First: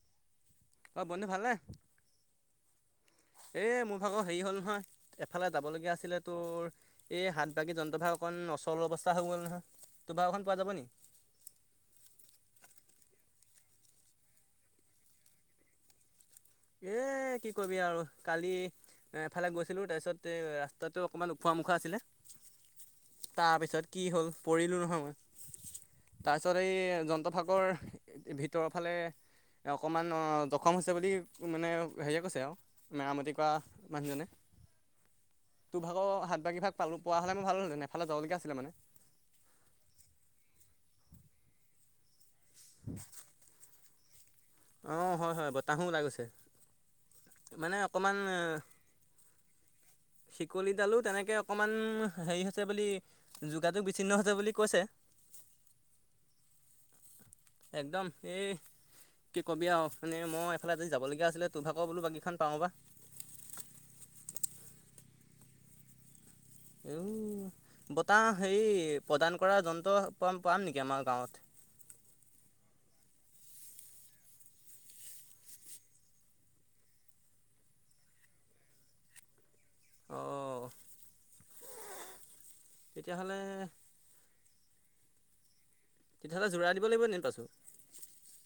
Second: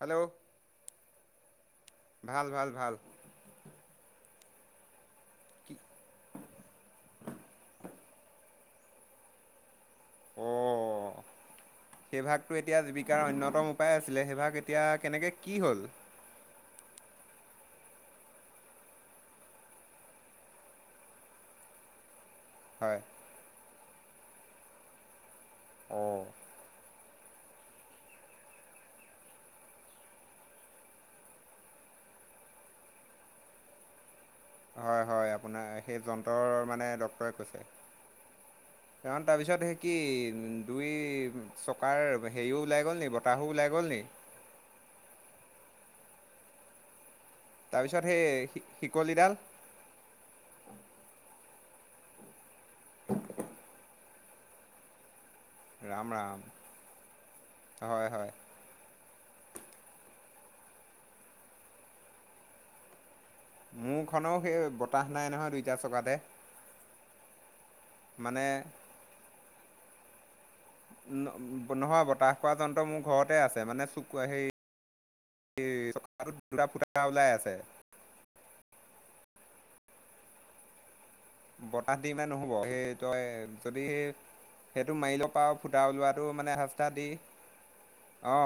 Hello অ বন্ধু ভালনে? ভাল ভাল ভাল এ মোৰ ভাগৰ হেৰি হ'ল নহয় এফালে যাব কি লগীয়া আছিলে তোৰ এই হাত ভাগী যন্ত্ৰ ভা অকণ অচল অৱস্থা হৈ গ'ল নহয়? তোৰ ভাগ এখন অ পোৱা যাব নি? সেই ভাগটো এতিয়া জীৱিকাৰ অন্য প্ৰথম উপায় আছিলে সেইভাগ এতিয়া কেনেকে কি হ'ল? এ কি কবি আৰু কালি এফালে গৈছিলোঁ তাৰপিছত ৰাস্তাটো অকণমান ওখোৱা মোখোৱা আছিলে, হয় তাৰপিছত কি হ'ল পৰিলোঁ নহয় মই। অ তাৰপিছত এই যন্ত্ৰফাকৰ ভিতৰৰ ফালে অকমান অ দখম হৈছে বুলি মানে হেৰিয়ে কৈছে আৰু মেৰামতি কৰা মানুহজনে। হয় হয় আপোনাৰ তোৰ সেই ভাগৰ সাত যন্ত্ৰৰ ভাগি ভাগ মানে পালো পোৱা ডক্তৰে হ'লে মই কৈছে ভাল আছিল এফালে যাবলগীয়া আছিলে মানে। কাৰণ তাৰপিছত সেই কি দুই চকাৰ হেৰিও ওলাই গ'ল নি? বতাহো ওলাই গ'ল নি? অঁ, হয়, হয়। বতাহো ওলাই গৈছে। মানে তাৰপিছত অকমান সেই শিকলিডাল শিকলিডালো তেনেকে। অকণমান হেৰি হৈছে বুলি যোগাযোগ বিচ্ছিন্ন হৈছে বুলি কৈছে। ৰাম ৰাম। একদম হয় হয় এই কি ক'বি আৰু মানে মই এইফালে আ যদি যাবলগীয়া আছিলে তোৰ ভাগৰ বোলো বাকীখন পাওঁ বা। মোৰ খনো সেই বতাহ নাই নহয় দুইটা চকাতে। উ বতাহ মানে হে প্ৰদান কৰা যন্ত্ৰ পাম নেকি আমাৰ ন গাঁৱত নহয়, বতাহ পোৱা যন্ত্ৰ মোৰ ঘৰত আছে মানে [unintelligible] দুটা ফুটা ওলাই আছে। অঁ। বতাহ দি পিনে নহ'ব সেই তই তেতিয়াহ'লে যদি সেই সেইটো মাৰি ল পাৰ ফুটা ওলোৱাটো তেতিয়াহ'লে মানে যোৰা দিব সস্তা লাগিব দি নি পাছো অ।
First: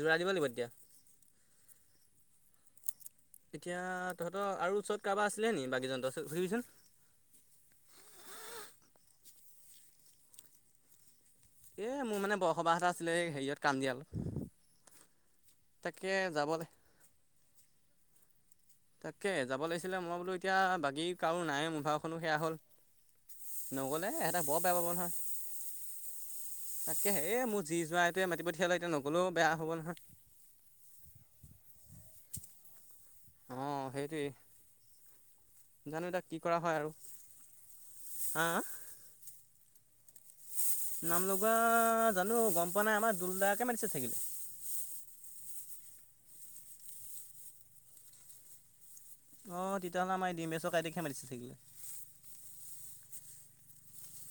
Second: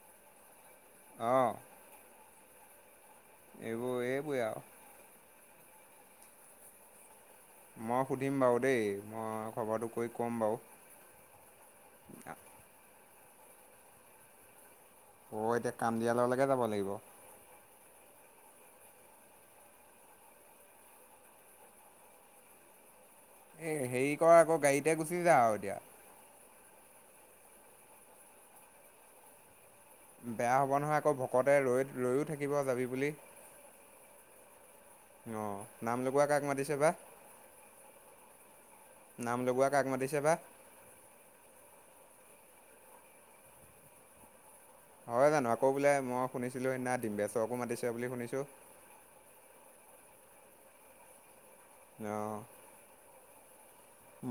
যোৰা দিব লাগিব তেতিয়া। এতিয়া এইবোৰ এইবোৰেই তহঁতৰ আৰু ওচৰত কাৰোবাৰ আছিলে নি বাগিজন তত সুধিবিচোন। মই সুধিম বাৰু দেই। মই খবৰটো কৈ ক'ম বাৰু। এই মোৰ মানে বসবাহ এটা আছিলে হেৰিয়ত কান্দিয়ল। অ', এতিয়া কাম দিয়াললৈকে যাব লাগিব। তাকে যাব লাগিছিলে, মই বোলো এতিয়া বাকী কাৰো নাই মোৰ ভাগখনো সেয়া হ'ল। এই নগ'লে হেৰি কৰ এহঁটা আকৌ বৰ বেয়া পাব গাড়ীতে নহয়। গুচি যা আৰু এতিয়া। তাকে হে মোৰ যি জোঁৱাইটোৱে মাতি পঠিয়ালে এতিয়া নগ'লেও বেয়া হ'ল। বেয়া হব নহয় আকৌ ভকতে ৰৈ ৰৈও থাকিব যাবি বুলি। অ, অঁ সেইটোৱে নাম জানো এতিয়া লগোৱা কি কাক কৰা মাতিছে হয় বা আৰু। হা, নাম লগোৱা কাক মাতিছে বা। নাম লগা। জানো গম পোৱা নাই আমাৰ দুলদাকে মাতিছে চাগে। হয় জানো। আকৌ বোলে মই শুনিছিলো সেইদিনা ডিম্বেচকো মাতিছে বুলি শুনিছো। অ, তেতিয়াহ'লে আমাৰ ডিম্বেশ্বৰ দাইটিক হে মাতিছে চাগে। অ।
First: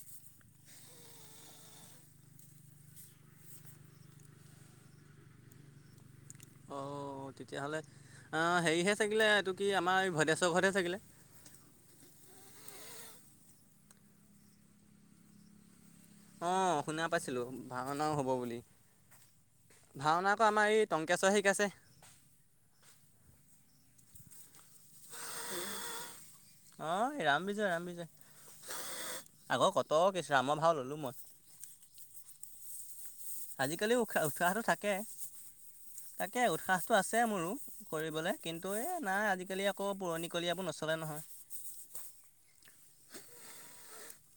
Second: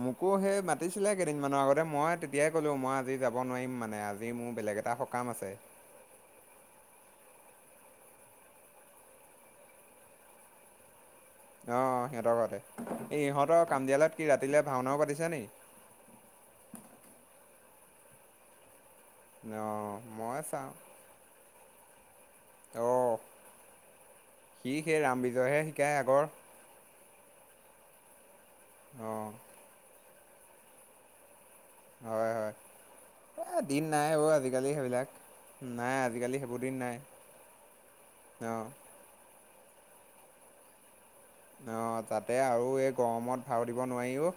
মোকো সেই মাতিছিলে কেইদিনমানৰ আগতে মই তেতিয়াই ক'লো মই আজি যাব নোৱাৰিম। মানে আজি মোৰ বেলেগ একেটা সকাম আছে। অঁ, তেতিয়াহ'লে হেৰিহে চাগিলে এইটো কি আমাৰ এই ভদেশ্বৰ ঘৰতহে চাগিলে। অ, সিহঁতৰ ঘতে এই ইহঁতৰ কাম দিয়ালত কি ৰাতিলে ভাওনাও পাতিছে নি? অ, শুনা পাইছিলো ভাওনাও হব বুলি। অ' ভাওনা মই আকৌ আমাৰ এই টংকেশ্বৰ হে শিকাইছে। আহ সি সেই ৰাম বিজয়হে শিকায় আগৰ অ, ৰাম-বিজয় ৰাম-বিজয় অ' আগৰ কত কিছ ৰামৰ ভাও ললো মই। হয়, হয় এ দিন আজিকালি নাই উৎসাহ অ উৎসাহটো আজিকালি থাকে সেইবিলাক। নাই আজিকালি তাকে সেইবোৰ দিন নাই উৎসাহটো আছে মোৰো কৰিবলৈ অ'। কিন্তু, এই নাই আজিকালি আকৌ পুৰণিকলীয়াবোৰ নচলে নহয়। অ, তাতে আৰু এই গৰমত ভাও দিব নোৱাৰিও।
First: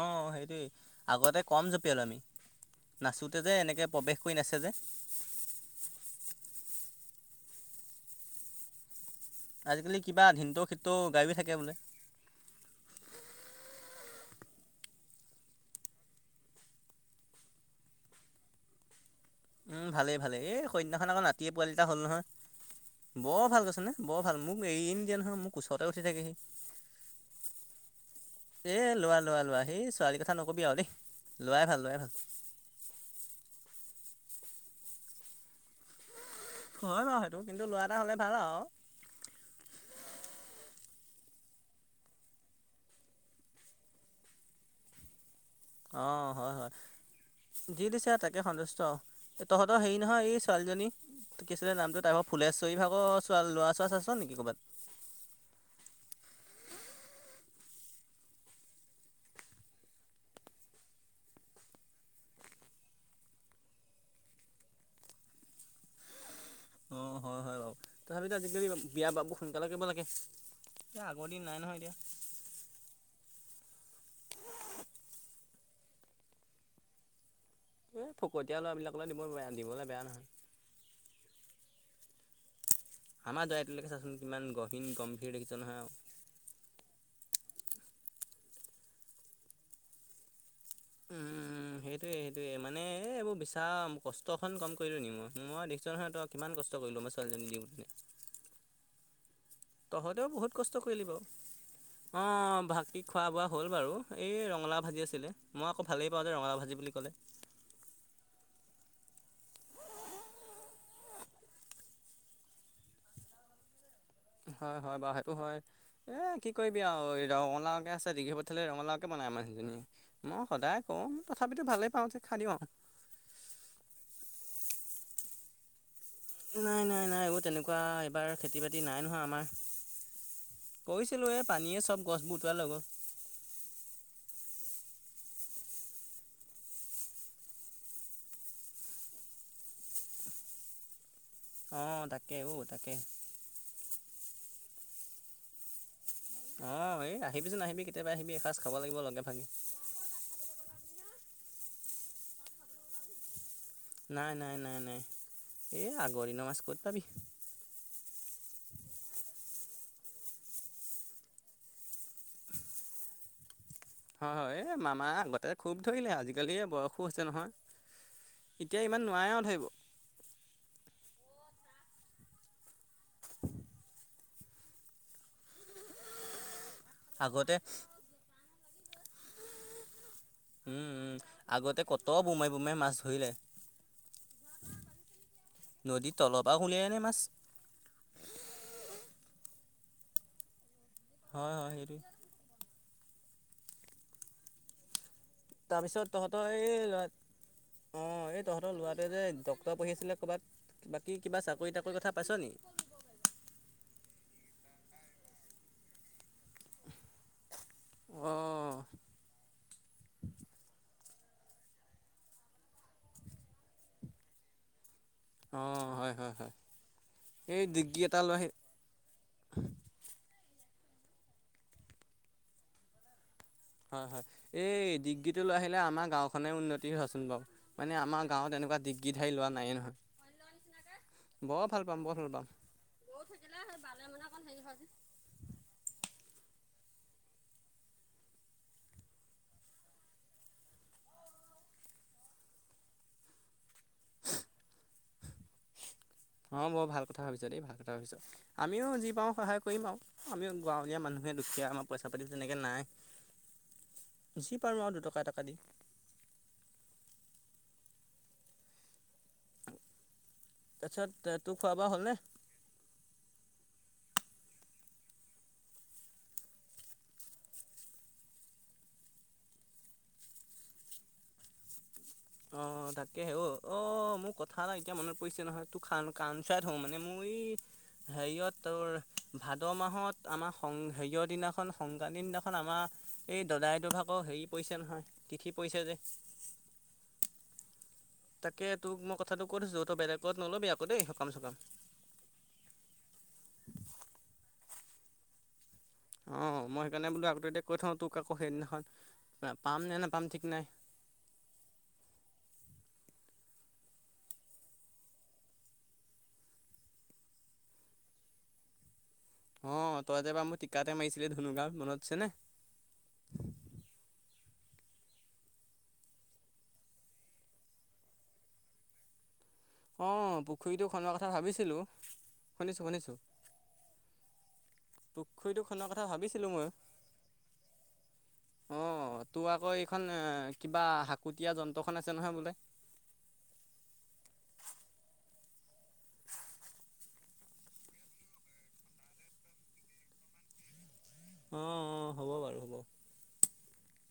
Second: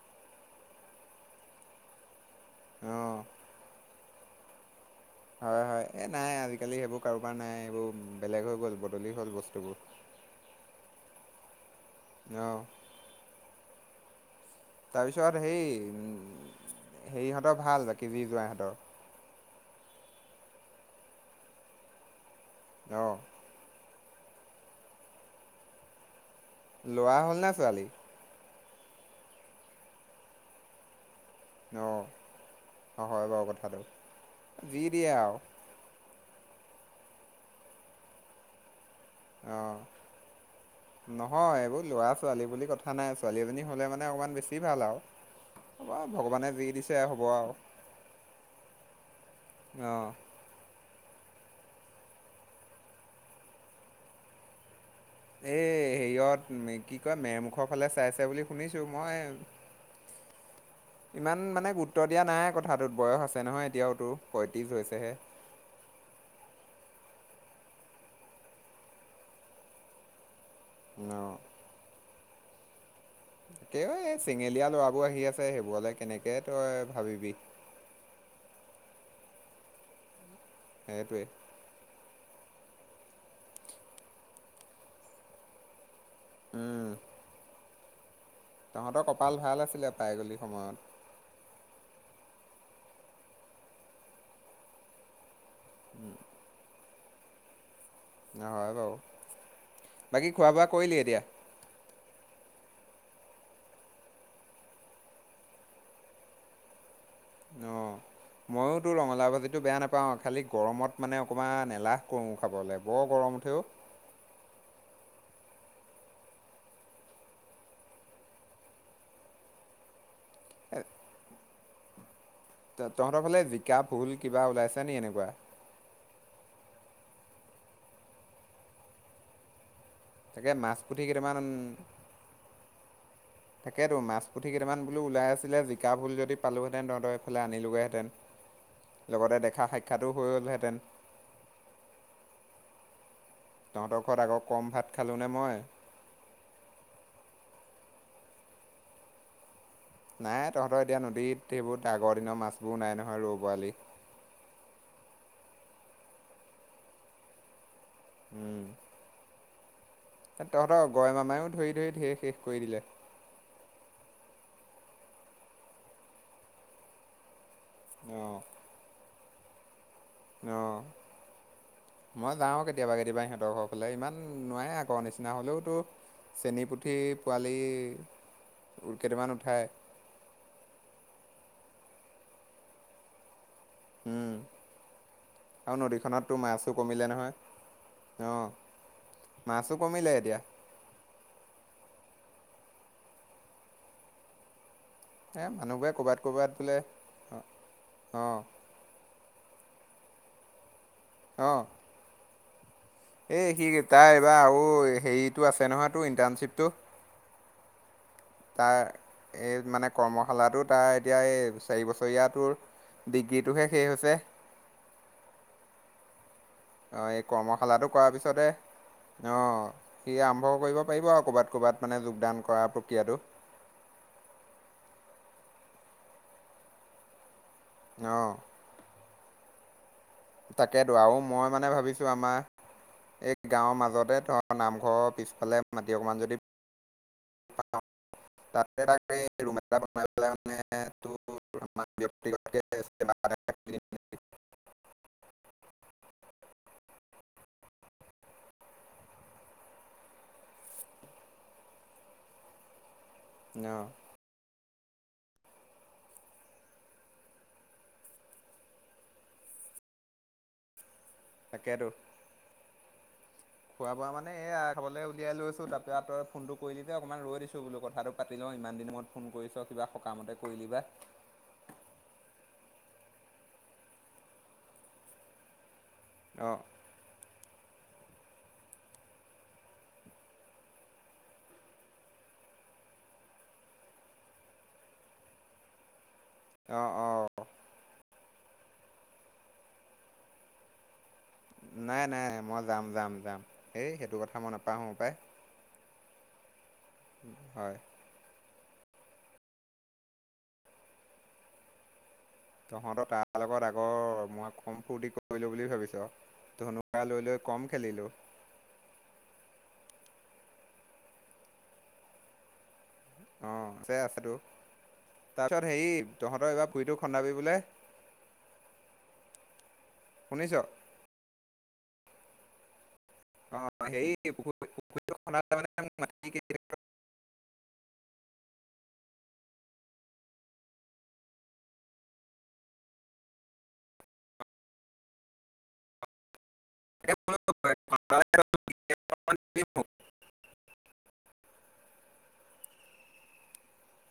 অ, সেইটোৱেই আগতে কম জপিয়ালো আমি অ'। নাচোতে যে এনেকে প্ৰৱেশ কৰি নাছে যে। হয়, হয় এ নাই আজিকালি সেইবোৰ কাৰোবাৰ নাই সেইবোৰ বেলেগ হৈ গ'ল বদলি। হ'ল বস্তুবোৰ। আজিকালি কিবা ধিনটো খিনটো গায়ো থাকে বোলে। আহ। তাৰ পিছত হেই উ হেৰিহঁতৰ ভাল বাকী জি জোঁৱাই ইহঁতৰ উম, ভালেই ভালেই এই সেইদিনাখন আকৌ নাতিয়ে পোৱালি এটা হ'ল নহয় অ', বৰ ভাল কৈছনে। বৰ ভাল মোক এৰি নিদিয়ে নহয় মোৰ কোঁচতে উঠি থাকেহি। লৰা হ'ল ন ছোৱালী? এ, লৰা লৰা লৰা এ ছোৱালীৰ কথা নকবি আৰু দেই। ল'ৰাই ভাল ল'ৰাই ভাল অ হয় বাৰু কথাটো, যি দিয়ে আৰু হয় বাৰু সেইটো কিন্তু লৰা এটা হলে ভাল আৰু আহ্ নহয় এইবোৰ ল'ৰা ছোৱালী বুলি কথা নাই, ছোৱালী এজনী হলে মানে অকমান বেছি ভাল আৰু অ অঁ ভগৱানে হয় হয় যি দিছে হ'ব, আৰু যি দিছে তাকে সন্তুষ্ট তহঁতৰ হেৰি অ', নহয় এই ছোৱালীজনী ত কি আছিলে নামটো তাৰ ফুলেশ্বৰী ভাগৰ ল'ৰা চোৱা আছে নেকি কৰবাত? এ হেৰিয়ত কি কয় মেৰমুখৰ ফালে চাইছে বুলি শুনিছো মই ইমান মানে গুৰুত্ব দিয়া নাই কথাটোত বয়স আছে নহয় এতিয়াওতো পয়ত্ৰিশ হৈছেহে। [unintelligible] অ হয় হয় বাৰু, তথাপিতো আজিকালি বিয়া বাবু সোনকালে কৰিব লাগে। এতিয়া আগৰ দিন নাই নহয় এতিয়া। ত এই চেঙেলীয়া লৰাবোৰ আহি আছে, সেইবোৰলে কেনেকে তই ভাবিবি। এই ফকতীয়া ল'ৰাবিলাকলৈ দিব দিবলৈ বেয়া নহয়। সেইটোৱেই। আমাৰ দৰাটোলৈকে চাচোন কিমান গভীন গম্ভীৰ দেখিছে নহয় আৰু উম। তহঁতৰ কপাল ভাল আছিলে পাইগলী সময়ত। উম সেইটোয়ে সেইটোয়ে মানে এইবোৰ বিচাৰাম কষ্টখন কম কৰিলো নি মই। মই দেখিছোঁ নহয় তই কিমান কষ্ট কৰিলোঁ মই ছোৱালীজনীওঁনে। হয় বাও। তহঁতেও বহুত কষ্ট কৰিলি বাৰু উ [unintelligible] ভাত তি খোৱা বোৱা হ'ল বাৰু এই ৰঙালাও ভাজি আছিলে মই আকৌ ভালেই পাওঁ যে ৰঙালা‌ও ভাজি বুলি ক'লে আহ মই তো ৰঙালাও ভাজিটো বেয়া নাপাওঁ, খালি গৰমত মানে অকণমান এলাহ কৰো খাবলৈ বৰ গৰম। মুঠও হয় হয় বাৰু সেইটো হয় এ কি কৰিবি আৰু ৰঙালাওকে আছে দি পঠালে ৰঙালাওকে বনাও মানুহ মই সদায় কওঁ, তথাপিতো ভালে পাওঁ খাই দিওঁ আৰু। ত তহঁতৰ ফালে জিকা ভুল কিবা ওলাইছে নি এনেকুৱা? নাই নাই নাই, তেনেকুৱা এইবাৰ খেতি বাতি নাই নহয় আমাৰ। তাকে মাছ পুঠি কৰিছিলোঁ কেইটামান এই পানীয়ে চব গছবোৰ উটুৱাই লৈ গ'ল। তাকেই টো মাছ পুঠি কেইটামান লো আৰু ওলাই আছিলে জিকা ভুল যদি পালোহেতেন তহঁতৰ এইফাল আনিলোগেহেতেন। লগতে দেখা সাক্ষাটো হৈ গ'লহেঁতেন। অ তাকে তাকে। তহঁতৰ ঘৰত আকৌ কম ভাত খালোঁনে মই অ এই আহিবিচোন আহিবি কেতিয়াবা আহিবি এসাঁজ খাব লাগিব লগে ভাগে। নাই তহঁতৰ এতিয়া নদীত সেইবোৰ আগৰ দিনৰ মাছবোৰ নাই নহয় ৰৌ পোৱালি। নাই নাই নাই নাই এ আগৰ দিনৰ মাছ ক'ত পাবি। উম। তহঁতৰ গয় মামাও ধৰি ধৰি ধেৰ শেষ কৰি দিলে। হয় হয় এ মামা আগতে খুব ধৰিলে আজিকালি বয়সো হৈছে নহয়। এতিয়া ইমান নোৱাৰেও ধৰিব। অ। মই যাও কেতিয়াবা কেতিয়াবা ইহঁতৰ ঘৰ ফালে, ইমান নোৱাৰে আকৌ নিচিনা হলেওতো, চেনী পুঠি আগতে পোৱালি কেইটামান উঠায়। উম উম আগতে কত বোমাই বোমাই মাছ ধৰিলে। উম। আৰু নদীৰ নদীখনততো তলৰ পৰা মাছো উলিয়াই আনে কমিলে মাছ নহয়। অ মাছো কমিলে এতিয়া। হয় হয় হৰিৰি এ মানুহবোৰে তাৰপিছত ক'ৰবাত তহঁতৰ ক'ৰবাত বোলে এই লৰা অ অঁ এই তহঁতৰ লৰাটোৱে যে। তই পঢ়ি আছিলি যে ক'ৰবাত বাকী কিবা অঁ চাকৰি তাকৰি কথা পাইছ নি- এই সি তাই এইবাৰ আৰু হেৰিটো আছে নহয়তো ইণ্টাৰ্ণশ্বিপটো- অঁ তাৰ এই মানে কৰ্মশালাটো তাৰ এতিয়া এই চাৰি বছৰীয়াটোৰ- ডিগ্ৰীটোহে শেষ হৈছে। অ হয় হয় হয়। অ এই কৰ্মশালাটো ডিগ্ৰী কৰাৰ এটা লৈ পিছতে আহি অ সি আৰম্ভ- কৰিব পাৰিব আৰু কৰ'বাত কৰ'ৰবাত মানে যোগদান কৰা প্ৰক্ৰিয়াতটো। হয় হয় এই ডিগ্ৰীটো লৈ আহিলে আমাৰ গাঁওখনে উন্নতি হবচোন বাৰু- মানে অঁ আমাৰ গাঁৱতেনেকুৱা ডিগ্ৰী ধাৰি লোৱা নাই নহয় তাকেতো আৰু মই বৰ মানে ভাল পাম ভাবিছো বৰ ভাল পাম। আমাৰ- এই গাঁৱৰ মাজতে ধৰ নামঘৰৰ পিছফালে মাটি অকমান যদি- তা তৰুম এ বনাই পেলাই মানে ত [unintelligible] [unintelligible] অ বৰ ভাল কথা ভাবিছ দেই ভাল কথা ভাবিছ আমিও যি পাও সহায় কৰিম আও আমিও গাঁৱলীয়া মানুহ- দুখীয়া আমাৰ পইচা পাতি তেনেকে নাই। ন যি পাৰো আৰু দুটকা এটকা দিম। তাৰছত তোৰ খোৱা তাকেতো ব হ'লনে- খোৱা বোৱা মানে এয়া খাবলে উলিয়াই লৈছো তাৰপৰা তই ফোনটো কৰিলি যে অকণমান ৰৈ দিছো বোলো কথাটো পাতি লওঁ ইমান। দিন মত ফোন কৰিছ কিবা সকামতে কৰিলি বা- অ তাকে হে অ অ মোৰ কথা এটা এতিয়া মনত পৰিছে নহয়। ত খান অঁ কামচাত হওঁ মানে মোৰ এই হেৰিয়ত ভাদ মাহত আমাৰ সং হেৰিয়ৰ দিনাখন সংক্ৰান্তিৰ দিনাখন আমাৰ- এই দাদাইটো ভাগৰ আকৌ হেৰি পৰিছে নহয় তিথি পৰিছে যে। অ অ তাকে তোক মই কথাটো কৈ থৈছো তই বেলেগত নল'বি আকৌ দেই- চকাম। নাই নাই মই যাম যাম যাম এই সেইটো কথা মই নাপাহো পায়। অ মই সেইকাৰণে বোলো আকৌ এতিয়া কৈ থওঁ তোক আাকৌ হেই দিনা পাম নে নে পাম ঠিক নাই তহঁতৰ তাৰ লগত আগৰ মই কম ফূৰ্তি কৰিলো বুলি ভাবিছো ধনুু কাৰ লৈ লৈ কম খেলিলো। [inaudible] অ তই যে এবাৰ মোৰ টিকাতে মাৰিছিলি ধুনুগাঁও মনত আছে নে। অ আছে আছেতো। তাৰপিছত হেৰি তহঁতৰ এইবাৰ ভুৰিটো খন্দাবি বোলে। অ শুনিছ পুখুৰীটো খন্দোৱাৰ কথা ভাবিছিলো শুনিছো শুনিছোঁ। অ সেই পুখুৰী পুখুৰীটো খন্দোৱাৰ কথা খন্দাতেই ভাবিছিলোঁ ময়ো [unintelligible] উ অ তোৰ আকৌ এইখন এ কিবা শাকুতীয়া যন্ত্ৰখন আছে নহয় বোলে। [inaudible] [unintelligible] অ অ হ'ব বাৰু হ'ব।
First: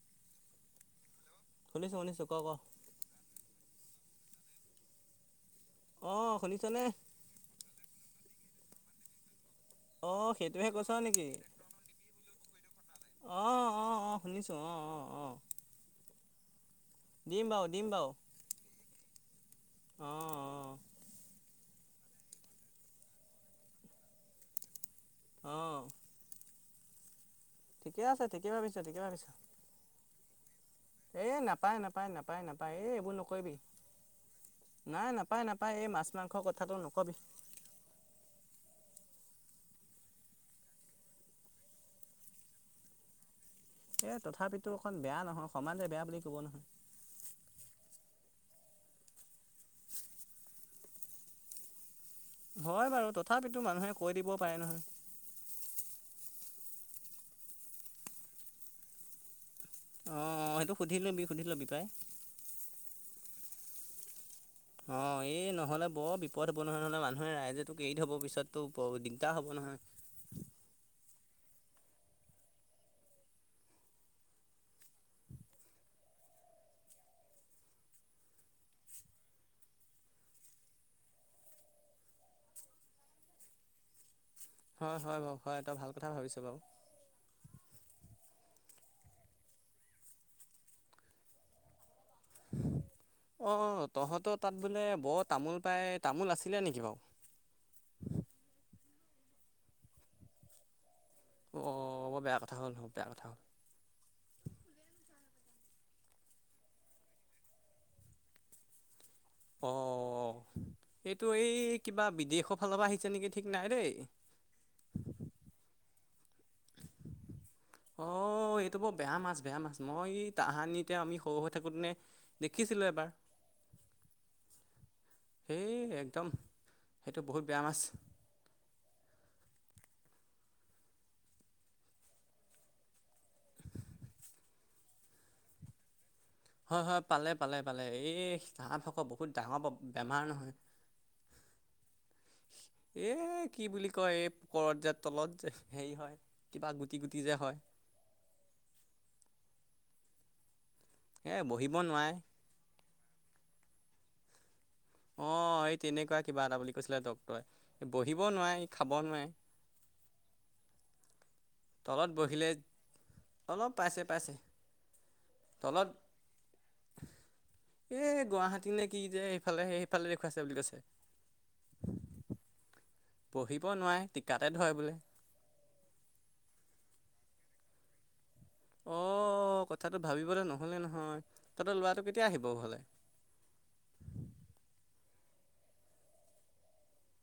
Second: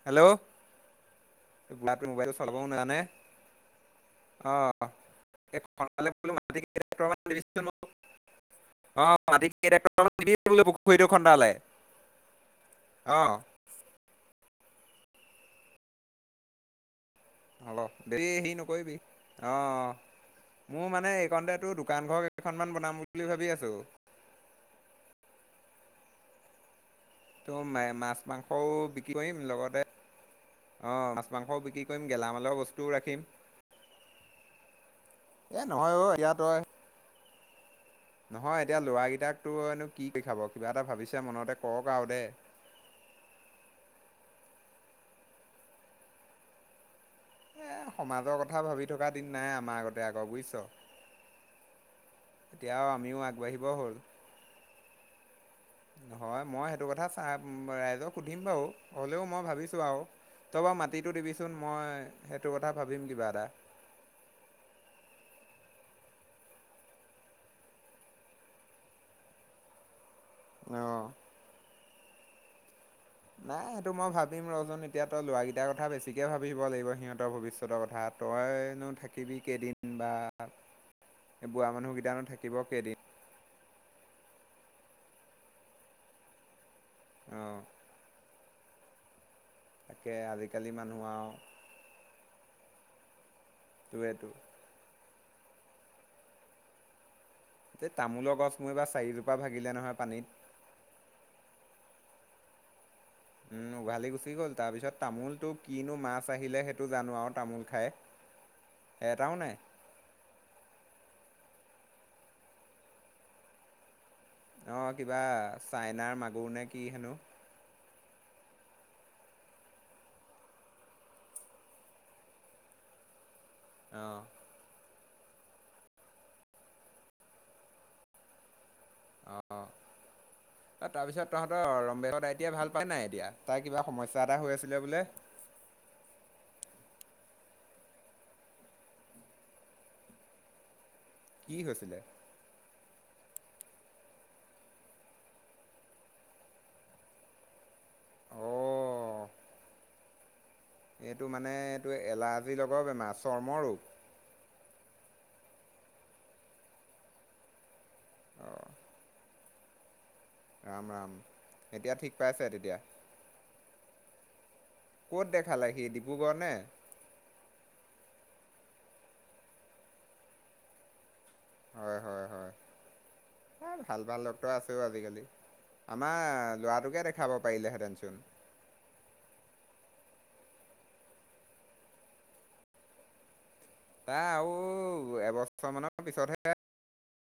হেল্ল' শুনিছোঁ লৰাটো শুনিছোঁ মবাইল ক ক চলও নাযানে আহ অ অঁ শুনিছনে অঁ সেইটোহে কৈছ নেকি খডালে আহ [unintelligible] অঁ অঁ অঁ শুনিছোঁ অঁ অঁ অঁ দিম বাৰু অল দিম বাৰু দে হেৰি নকৰিবি অ অঁ অঁ মোৰ মানে এইকতেটো- দোকান ঘৰ কেইখনমান বনাম বুলি ভাবি আছো অঁ ত ঠিকে মাছ আছে ঠিকে মাংসও ভাবিছ বিক্ৰী কৰিম লগতে অ' এ মাছ মাংসও নাপায় বিক্ৰী কৰিম নাপায় নাপায় গেলামালৰ নাপায় এ বস্তুও এইবোৰ ৰাখিম নকৰিবি নাই নাপায় এ নাপায় এই নহয় মাছ অ' মাংস এতিয়া তই কথাটো নকবি নহয় এতিয়া লৰাকেইটাক তো এনো কি কৰি খাব কিবা এটা ভাবিছে মনতে কৰক আৰু দেই [unintelligible] এ তথাপিতো অকণ বেয়া নহয় সমানে বেয়া বুলি কব নহয় এ সমাজৰ কথা ভাবি থকা দিন নাই আমাৰ আগতে আকৌ বুজিছ তেতিয়া আৰু হয় বাৰু আমিও আগবাঢ়িব তথাপিতো মানুহে হ'ল। কৈ দিব পাৰে নহয় হয় মই সেইটো কথা চাই ৰাইজক সুধিম বাৰু হলেও মই ভাবিছো আৰু অঁ তপ সেইটো পৰা সুধি মাটিটো ল'বি সুধি দিবিচোন ল'বি পাই মই সেইটো কথা ভাবিম কিবা এটা অঁ এই [unintelligible] নহ'লে বৰ বিপদ হ'ব নহয় নহ'লে মানুহে ৰাইজে তোক এৰিব পিছতো দিগদাৰ হ'ব নহয় আহ নাই সেইটো মই ভাবিম ৰজোন এতিয়া তই লৰাৰাকেইটাৰ কথা বেছিকে ভাবিব লাগিব সিহঁতৰ ভৱিষ্যতৰ কথা তইনো থাকিবি কেইদিন বা বোৱা মানুহকেইটানো থাকিব কেইদিন হয় হয় বাৰু হয় এটা ভাল কথা ভাবিছো বাৰু আহ তাকে আজিকালি মানুহ আৰু অ তোৰ এইটো তহঁতৰ তাত বোলে বৰ তামোল পাই তামোল আছিলে নেকি বাৰু এই তামোলৰ গছ মোৰ এইবাৰ চাৰিজোপা ভাগিলে নহয় পানীত অঁ অ'ব বেয়া কথা হ'ল হব বেয়া কথা হ'ল উম উঘালি গুচি গ'ল তাৰ পিছত তামোলটো কিনো মাছ আহিলে সেইটো জানো আৰু তামোল খাই এটাও নাই অঁ এইটো এই কিবা বিদেশৰ ফালৰ পৰা আহিছে নেকি ঠিক নাই দেই নাৰ মাগুৰ নে কি হেনো অ এইটো বৰ বেয়া মাছ বেয়া মাছ মই তাহানিতে এয়া আমি সৰু হৈ থাকোতে নে দেখিছিলো এবাৰ আহ সেই একদম সেইটো বহুত বেয়া মাছ অঁ অ তাৰপিছত তহঁতৰ ৰমবেগৰ আইতিাই ভাল পাই নাই এতিয়া তাই কিবা সমস্যা এটা হৈ আছিলে বোলে [unintelligible] হয় হয় পালে পালে পালে এই চাহ ভাক বহুত ডাঙৰ বেমাৰ নহয় কি হৈছিলে এ কি বুলি কয় এই পোকৰত যে তলত যে হেৰি হয় কিবা গুটি গুটি যে হয় আহ এইটো এ মানে বহিব এইটো নোৱাৰে এলাৰ্জি লগৰ বেমাৰ চৰ্ম ৰোগ অ এই তেনেকুৱা কিবা এটা বুলি কৈছিলে ডক্তৰে বহিব অঁ নোৱাৰে খাব নোৱাৰে ৰাম ৰাম এতিয়া তলত ঠিক পাইছে বহিলে তেতিয়া অলপ পাইছে পাইছে। ক'ত দেখালে সি তলত ডিব্ৰুগড় নে। এ গুৱাহাটী নে কি যে সফালে সেইফালে দেখুৱাইছে বুলি কৈছে। হয় হয় হয়। পঢ়িব এ ভাল নোৱাৰে ভাল ডক্ত টিকাতে ধৰে আছেও বোলে আজিকালি আমাৰ লৰাটোকে দে। খাবা পাৰিলে হেঁতেনচোন। অ কথাটো ভাবিবলে নহলে নহয় তহঁততে লৰাটো কেতিয়া আহিব ঘৰলে। তাই আৰু এবছৰ মানৰ পিছতহে।